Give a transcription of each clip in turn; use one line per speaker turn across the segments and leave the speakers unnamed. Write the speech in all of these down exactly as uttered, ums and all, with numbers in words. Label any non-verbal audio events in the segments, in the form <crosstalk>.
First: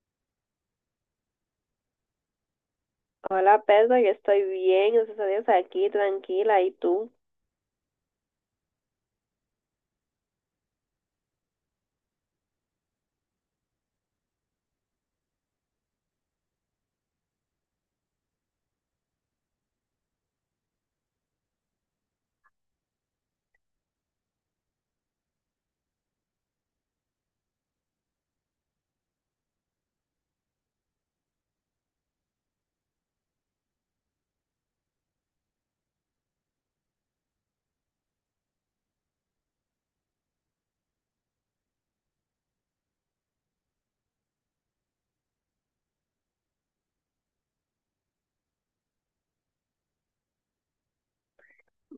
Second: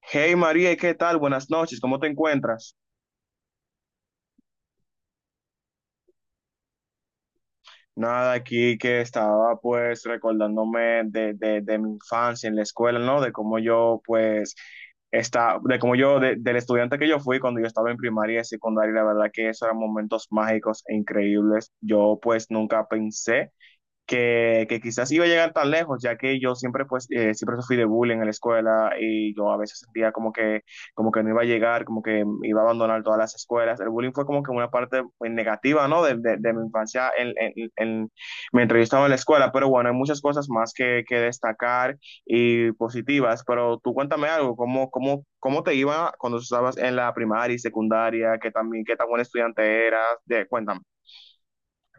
Hey María, ¿qué tal? Buenas noches, ¿cómo te encuentras?
Hola Pedro, yo estoy bien, gracias a Dios, aquí tranquila. ¿Y tú?
Nada, aquí que estaba pues recordándome de, de, de mi infancia en la escuela, ¿no? De cómo yo pues está, de cómo yo, de- del estudiante que yo fui cuando yo estaba en primaria y secundaria, la verdad que esos eran momentos mágicos e increíbles. Yo pues nunca pensé que, que quizás iba a llegar tan lejos, ya que yo siempre, pues, eh, siempre sufrí de bullying en la escuela y yo a veces sentía como que, como que no iba a llegar, como que iba a abandonar todas las escuelas. El bullying fue como que una parte pues, negativa, ¿no? De, de- de mi infancia en, en, en- mientras yo estaba en la escuela, pero bueno, hay muchas cosas más que, que destacar y positivas, pero tú cuéntame algo, ¿cómo, cómo, cómo te iba cuando estabas en la primaria y secundaria? ¿Qué también, qué tan buen estudiante eras? De, cuéntame.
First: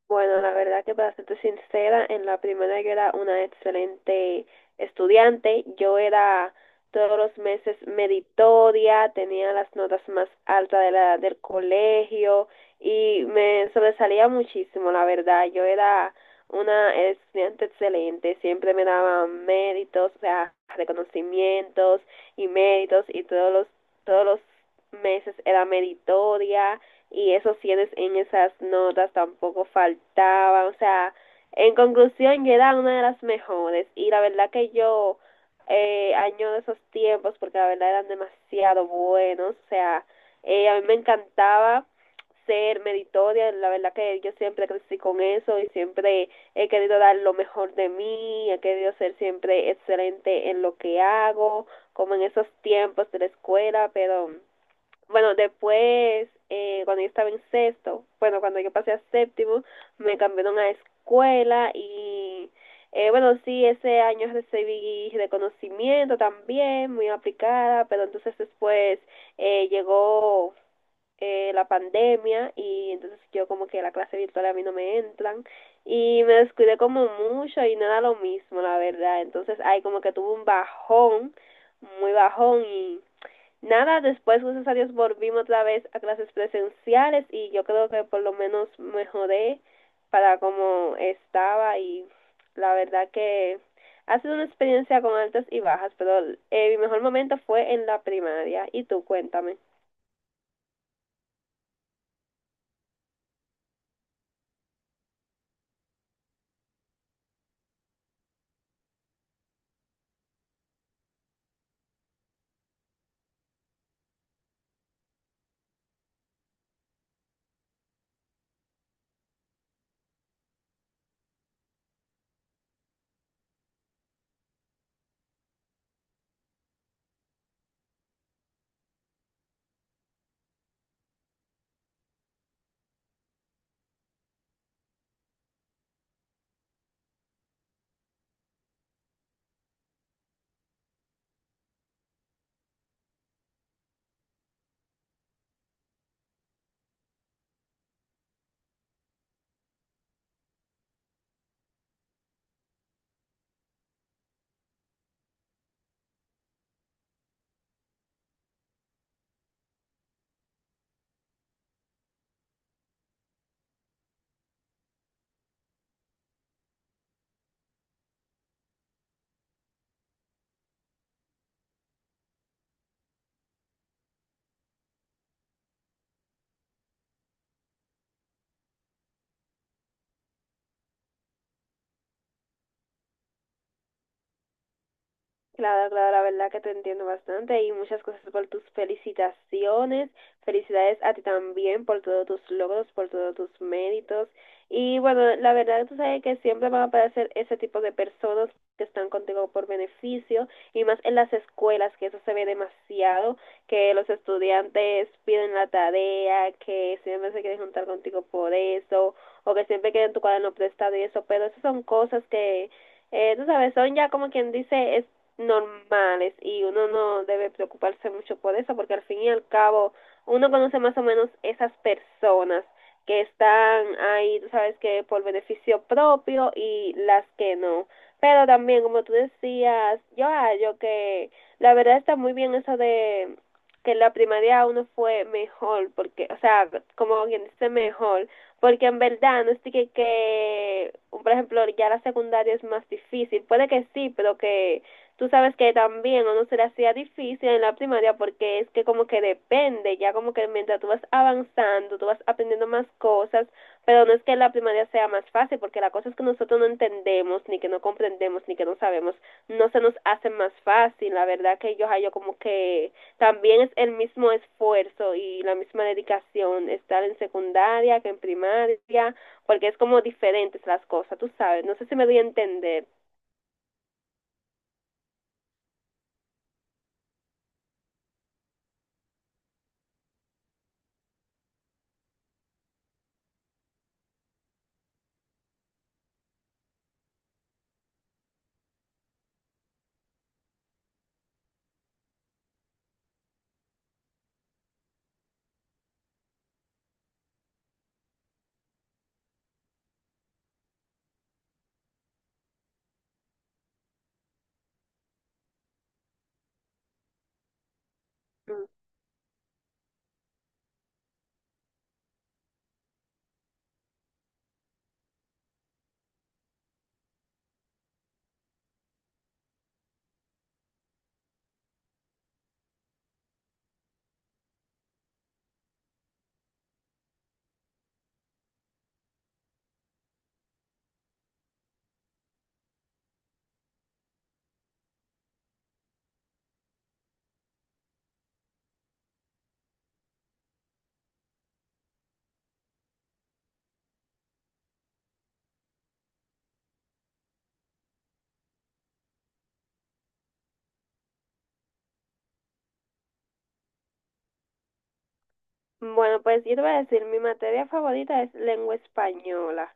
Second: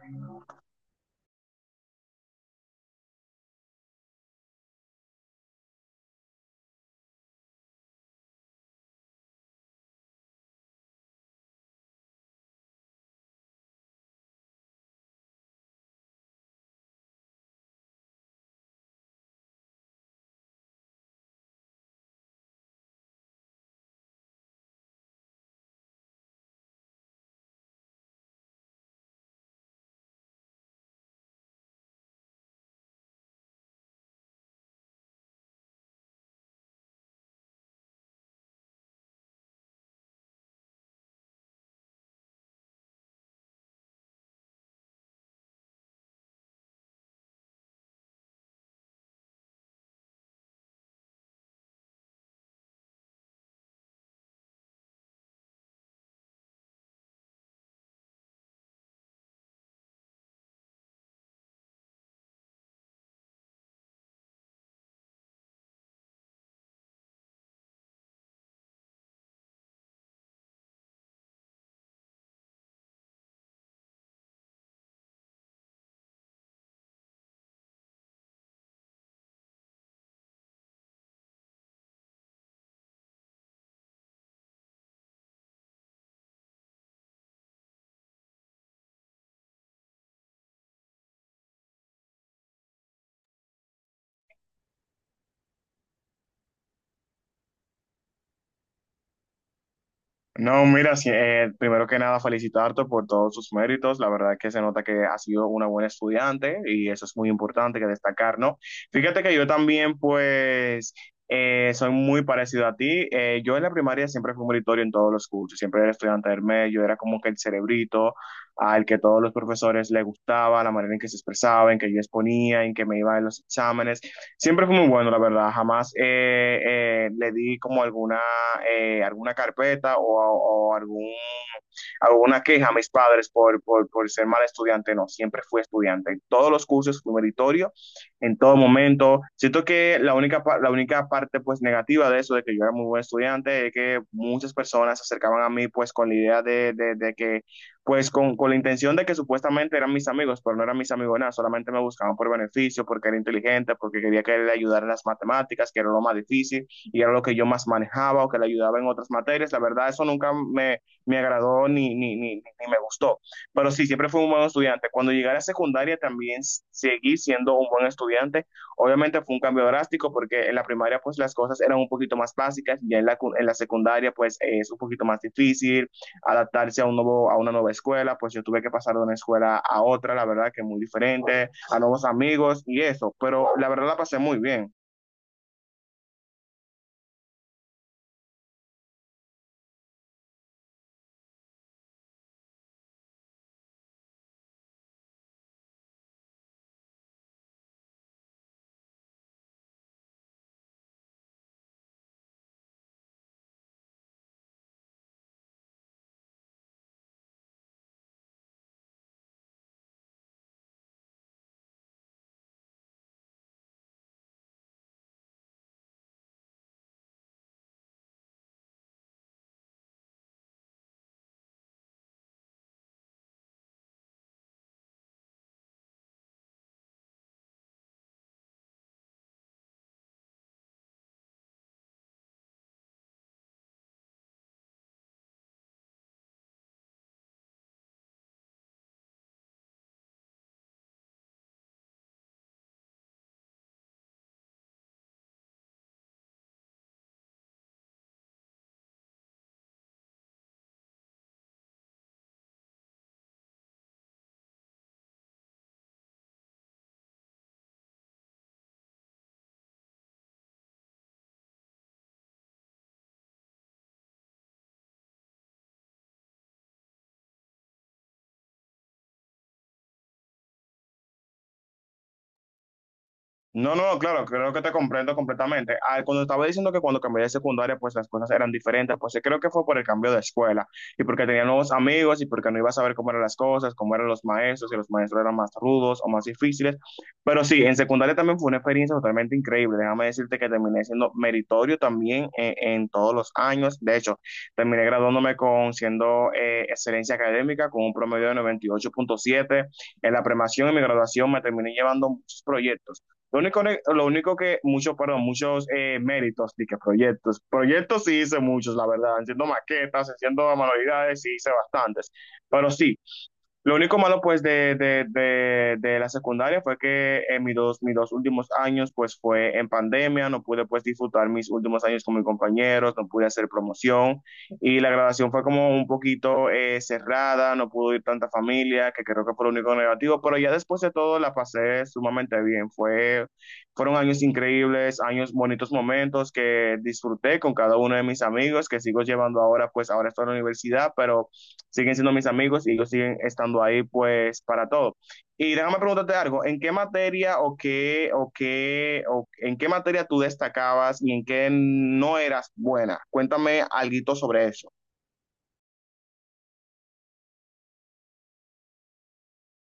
Bueno, la verdad que para serte sincera, en la primera yo era una excelente estudiante. Yo era todos los meses meritoria, tenía las notas más altas de la, del colegio y me sobresalía muchísimo, la verdad. Yo era una estudiante excelente, siempre me daban méritos, o sea, reconocimientos y méritos y todos los, todos los meses era meritoria, y esos cienes en esas notas tampoco faltaban. O sea, en conclusión, yo era una de las mejores y la verdad que yo eh, añoro esos tiempos porque la verdad eran demasiado buenos. O sea, eh, a mí me encantaba ser meritoria, la verdad que yo siempre crecí con eso y siempre he querido dar lo mejor de mí, he querido ser siempre excelente en lo que hago, como en esos tiempos de la escuela. Pero bueno, después, eh, cuando yo estaba en sexto, bueno, cuando yo pasé a séptimo, me cambiaron a escuela y, eh, bueno, sí, ese año recibí reconocimiento también, muy aplicada, pero entonces después eh, llegó eh, la pandemia, y entonces yo como que la clase virtual a mí no me entran y me descuidé como mucho y no era lo mismo, la verdad. Entonces ahí como que tuve un bajón, muy bajón, y nada, después, gracias a Dios, volvimos otra vez a clases presenciales y yo creo que por lo menos mejoré para como estaba. Y la verdad que ha sido una experiencia con altas y bajas, pero eh, mi mejor momento fue en la primaria. Y tú, cuéntame.
No, mira, sí, eh, primero que nada felicitarte por todos tus méritos. La verdad que se nota que has sido una buena estudiante y eso es muy importante que destacar, ¿no? Fíjate que yo también, pues, eh, soy muy parecido a ti. Eh, yo en la primaria siempre fui meritorio en todos los cursos, siempre era estudiante del medio, era como que el cerebrito al que todos los profesores le gustaba, la manera en que se expresaba, en que yo exponía, en que me iba en los exámenes. Siempre fue muy bueno, la verdad. Jamás eh, eh, le di como alguna, eh, alguna carpeta o, o algún, alguna queja a mis padres por, por, por ser mal estudiante. No, siempre fui estudiante. En todos los cursos fui meritorio, en todo momento. Siento que la única, pa- la única parte pues negativa de eso, de que yo era muy buen estudiante, es que muchas personas se acercaban a mí pues con la idea de, de, de que pues con, con la intención de que supuestamente eran mis amigos, pero no eran mis amigos nada, solamente me buscaban por beneficio, porque era inteligente, porque quería que le ayudara en las matemáticas, que era lo más difícil y era lo que yo más manejaba o que le ayudaba en otras materias. La verdad, eso nunca me, me agradó ni, ni, ni, ni me gustó. Pero sí, siempre fui un buen estudiante. Cuando llegué a la secundaria también seguí siendo un buen estudiante. Obviamente fue un cambio drástico porque en la primaria pues las cosas eran un poquito más básicas y en la, en la secundaria pues es un poquito más difícil, adaptarse a, un nuevo, a una nueva escuela, pues yo tuve que pasar de una escuela a otra, la verdad que muy diferente, a nuevos amigos y eso, pero la verdad la pasé muy bien.
Claro, claro, la verdad que te entiendo bastante y muchas cosas por tus felicitaciones. Felicidades a ti también por todos tus logros, por todos tus méritos. Y bueno, la verdad tú sabes que siempre van a aparecer ese tipo de personas que están contigo por beneficio y más en las escuelas, que eso se ve demasiado, que los estudiantes piden la tarea, que siempre se quieren juntar contigo por eso, o que siempre quieren tu cuaderno prestado y eso, pero esas son cosas que eh, tú sabes, son ya como quien dice normales, y uno no debe preocuparse mucho por eso porque al fin y al cabo uno conoce más o menos esas personas que están ahí, tú sabes, que por beneficio propio y las que no. Pero también, como tú decías, yo hallo que la verdad está muy bien eso de que en la primaria uno fue mejor, porque, o sea, como quien dice mejor, porque en verdad no es que, que, por ejemplo, ya la secundaria es más difícil, puede que sí, pero que tú sabes que también a uno se le hacía difícil en la primaria porque es que como que depende, ya como que mientras tú vas avanzando, tú vas aprendiendo más cosas, pero no es que la primaria sea más fácil porque las cosas que nosotros no entendemos, ni que no comprendemos, ni que no sabemos, no se nos hacen más fácil. La verdad que yo hallo como que también es el mismo esfuerzo y la misma dedicación estar en secundaria que en primaria, porque es como diferentes las cosas, tú sabes, no sé si me doy a entender.
No, no, claro, creo que te comprendo completamente. Ah, cuando estaba diciendo que cuando cambié de secundaria, pues las cosas eran diferentes, pues sí, creo que fue por el cambio de escuela y porque tenía nuevos amigos y porque no iba a saber cómo eran las cosas, cómo eran los maestros, si los maestros eran más rudos o más difíciles. Pero sí, en secundaria también fue una experiencia totalmente increíble. Déjame decirte que terminé siendo meritorio también en, en todos los años. De hecho, terminé graduándome con siendo eh, excelencia académica con un promedio de noventa y ocho punto siete. En la premación y mi graduación me terminé llevando muchos proyectos. Lo único, lo único que, muchos, perdón, muchos eh, méritos, y que proyectos. Proyectos sí hice muchos, la verdad, haciendo maquetas, haciendo manualidades, sí hice bastantes. Pero sí, lo único malo pues de, de, de, de la secundaria fue que en mis dos, mis dos últimos años pues fue en pandemia, no pude pues disfrutar mis últimos años con mis compañeros, no pude hacer promoción y la graduación fue como un poquito eh, cerrada, no pudo ir tanta familia, que creo que fue lo único negativo, pero ya después de todo la pasé sumamente bien, fue, fueron años increíbles, años bonitos momentos que disfruté con cada uno de mis amigos que sigo llevando ahora pues ahora estoy en la universidad, pero siguen siendo mis amigos y ellos siguen estando ahí pues para todo. Y déjame preguntarte algo, ¿en qué materia o qué o qué o en qué materia tú destacabas y en qué no eras buena? Cuéntame algo sobre eso.
Bueno, pues yo te voy a decir, mi materia favorita es lengua española.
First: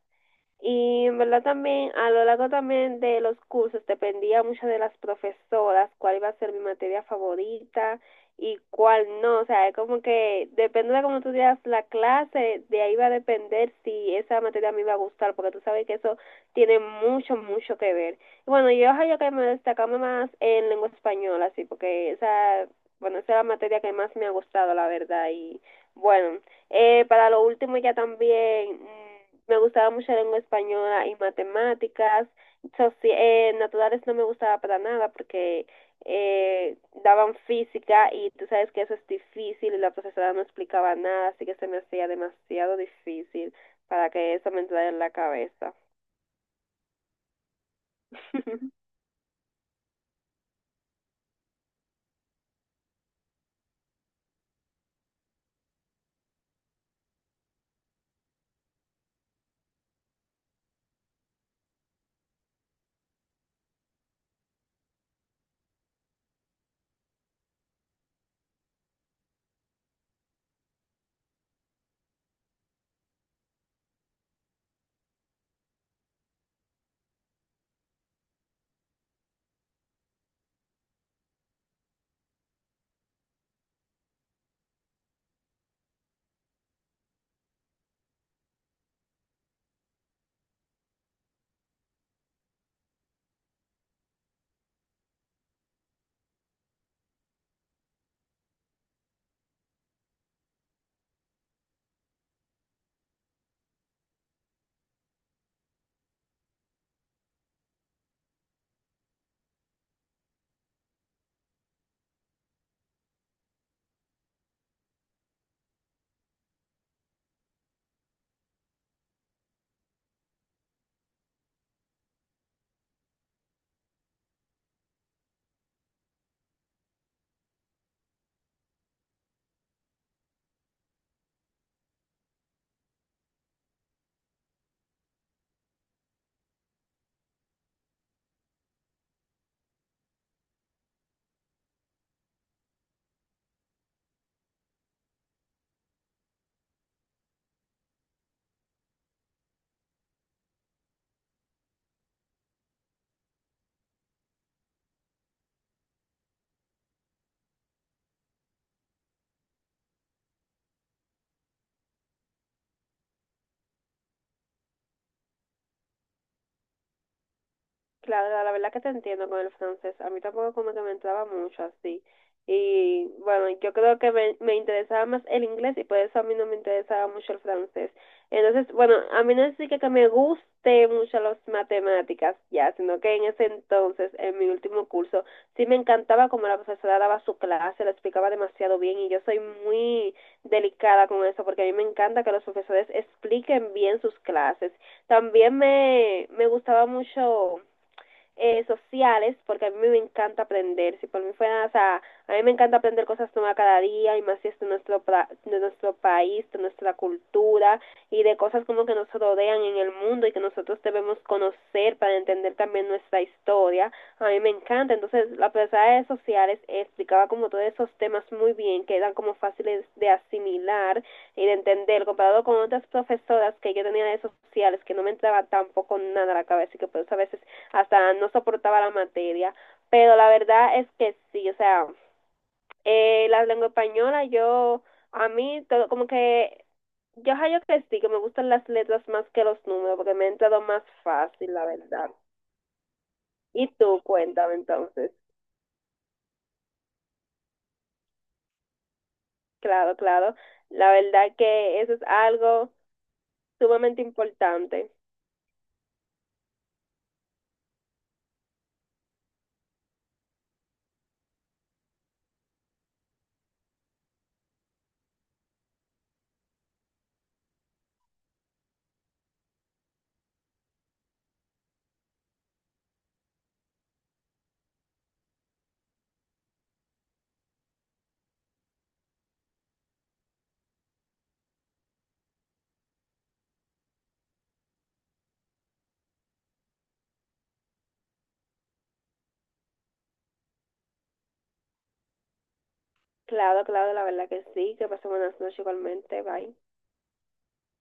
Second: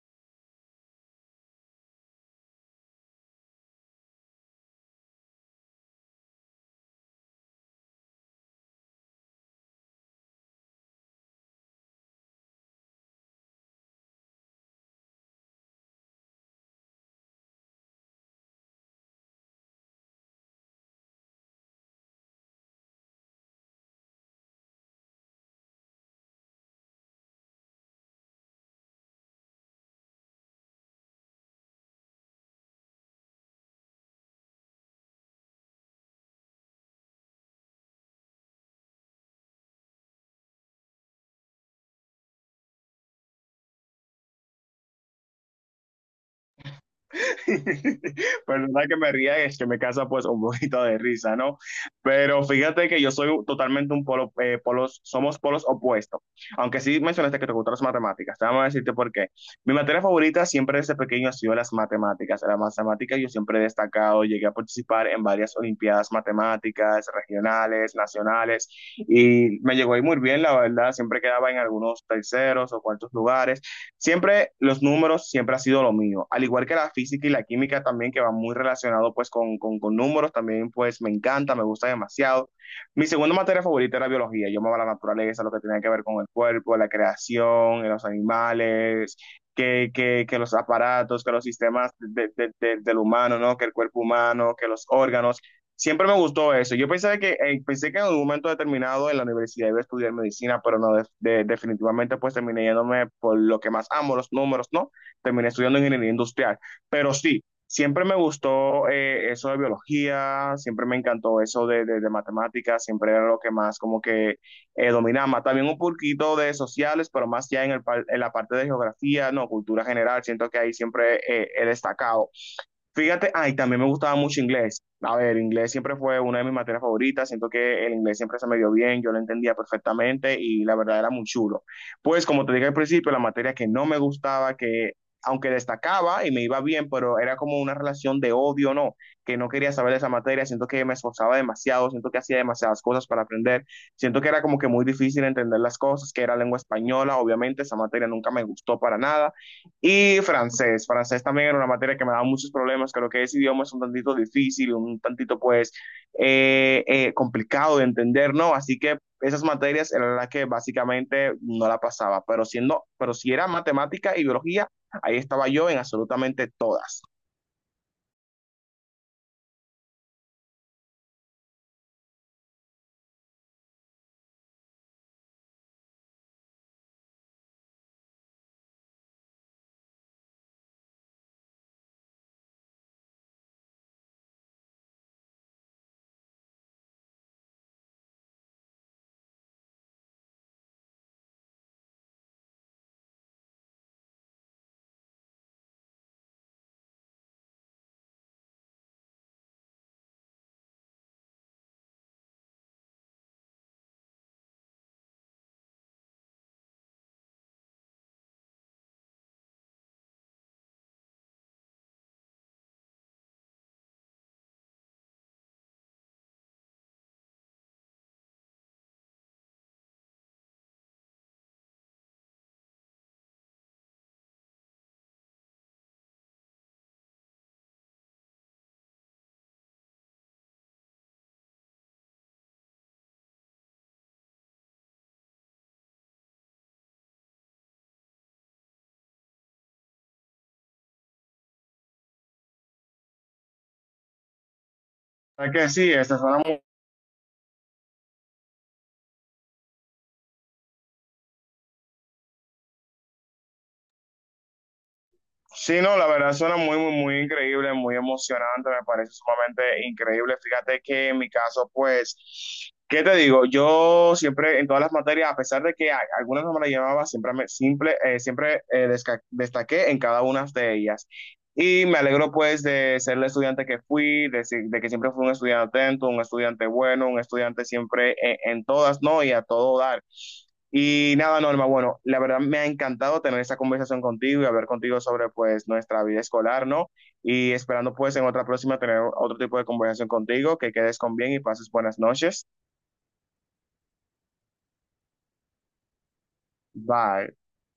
Y en verdad también, a lo largo también de los cursos, dependía mucho de las profesoras cuál iba a ser mi materia favorita y cuál no. O sea, es como que depende de cómo tú digas la clase, de ahí va a depender si esa materia a mí me va a gustar, porque tú sabes que eso tiene mucho, mucho que ver. Y bueno, yo creo que me destacaba más en lengua española, sí, porque esa, bueno, esa es la materia que más me ha gustado, la verdad. Y bueno. Eh, para lo último ya también mm, me gustaba mucho la lengua española y matemáticas. Soci- eh, naturales no me gustaba para nada porque eh, daban física y tú sabes que eso es difícil y la profesora no explicaba nada, así que se me hacía demasiado difícil para que eso me entrara en la cabeza.
<laughs>
<laughs>
Perdona que me ría, es que me casa pues un poquito de risa, ¿no? Pero fíjate que yo soy totalmente un polo, eh, polos, somos polos opuestos. Aunque sí mencionaste que te gustan las matemáticas, te vamos a decirte por qué. Mi materia favorita siempre desde pequeño ha sido las matemáticas. En las matemáticas yo siempre he destacado, llegué a participar en varias olimpiadas matemáticas, regionales, nacionales, y me llegó ahí muy bien, la verdad, siempre quedaba en algunos terceros o cuartos lugares. Siempre los números siempre ha sido lo mío, al igual que la física y la química también que van muy relacionado pues con, con, con números, también pues me encanta, me gusta demasiado. Mi segunda materia favorita era biología, yo amaba la naturaleza, lo que tenía que ver con el cuerpo, la creación, los animales, que, que, que los aparatos, que los sistemas de, de, de, del humano, ¿no? Que el cuerpo humano, que los órganos. Siempre me gustó eso. Yo pensé que, eh, pensé que en un momento determinado en la universidad iba a estudiar medicina, pero no, de- de- definitivamente pues terminé yéndome por lo que más amo, los números, ¿no? Terminé estudiando ingeniería industrial. Pero sí, siempre me gustó eh, eso de biología, siempre me encantó eso de, de, de matemáticas, siempre era lo que más como que eh, dominaba. También un poquito de sociales, pero más ya en, el, par- en la parte de geografía, no, cultura general. Siento que ahí siempre eh, he destacado. Fíjate, ay, también me gustaba mucho inglés. A ver, inglés siempre fue una de mis materias favoritas. Siento que el inglés siempre se me dio bien, yo lo entendía perfectamente y la verdad era muy chulo. Pues, como te dije al principio, la materia que no me gustaba, que aunque destacaba y me iba bien, pero era como una relación de odio, ¿no? Que no quería saber de esa materia. Siento que me esforzaba demasiado, siento que hacía demasiadas cosas para aprender. Siento que era como que muy difícil entender las cosas, que era lengua española. Obviamente, esa materia nunca me gustó para nada. Y francés, francés también era una materia que me daba muchos problemas, creo que ese idioma es un tantito difícil, un tantito pues eh, eh, complicado de entender, ¿no? Así que esas materias eran las que básicamente no la pasaba, pero siendo, pero si era matemática y biología, ahí estaba yo en absolutamente todas.
Claro, la verdad que te entiendo con el francés. A mí tampoco como que me entraba mucho así. Y bueno, yo creo que me, me interesaba más el inglés y por eso a mí no me interesaba mucho el francés. Entonces, bueno, a mí no es así que, que me guste mucho las matemáticas ya, sino que en ese entonces, en mi último curso, sí me encantaba como la profesora daba su clase, la explicaba demasiado bien y yo soy muy delicada con eso porque a mí me encanta que los profesores expliquen bien sus clases. También me, me gustaba mucho eh, sociales, porque a mí me encanta aprender. Si por mí fuera, o sea, a mí me encanta aprender cosas nuevas cada día y más si es de nuestro, de nuestro país, de nuestra cultura y de cosas como que nos rodean en el mundo y que nosotros debemos conocer para entender también nuestra historia. A mí me encanta. Entonces, la profesora de sociales explicaba como todos esos temas muy bien, que eran como fáciles de asimilar y de entender, comparado con otras profesoras que yo tenía de sociales, que no me entraba tampoco nada a la cabeza y que por eso a veces hasta no soportaba la materia, pero la verdad es que sí, o sea, eh, la lengua española yo, a mí, todo, como que yo hallo que sí, que me gustan las letras más que los números, porque me ha entrado más fácil, la verdad. Y tú, cuéntame entonces.
Es que sí, esas eran.
Claro, claro. La verdad que eso es algo sumamente importante.
Sí, no, la verdad suena muy, muy, muy increíble, muy emocionante, me parece sumamente increíble. Fíjate que en mi caso, pues, ¿qué te digo? Yo siempre en todas las materias, a pesar de que a- algunas no me las llevaba, siempre, me, simple, eh, siempre eh, desca- destaqué en cada una de ellas. Y me alegro, pues, de ser el estudiante que fui, de, si- de que siempre fui un estudiante atento, un estudiante bueno, un estudiante siempre en, en todas, ¿no? Y a todo dar. Y nada, Norma, bueno, la verdad me ha encantado tener esta conversación contigo y hablar contigo sobre pues nuestra vida escolar, ¿no? Y esperando pues en otra próxima tener otro tipo de conversación contigo, que quedes con bien y pases buenas noches.
Claro, claro, la verdad que sí. Que pasen buenas noches igualmente. Bye.
Bye.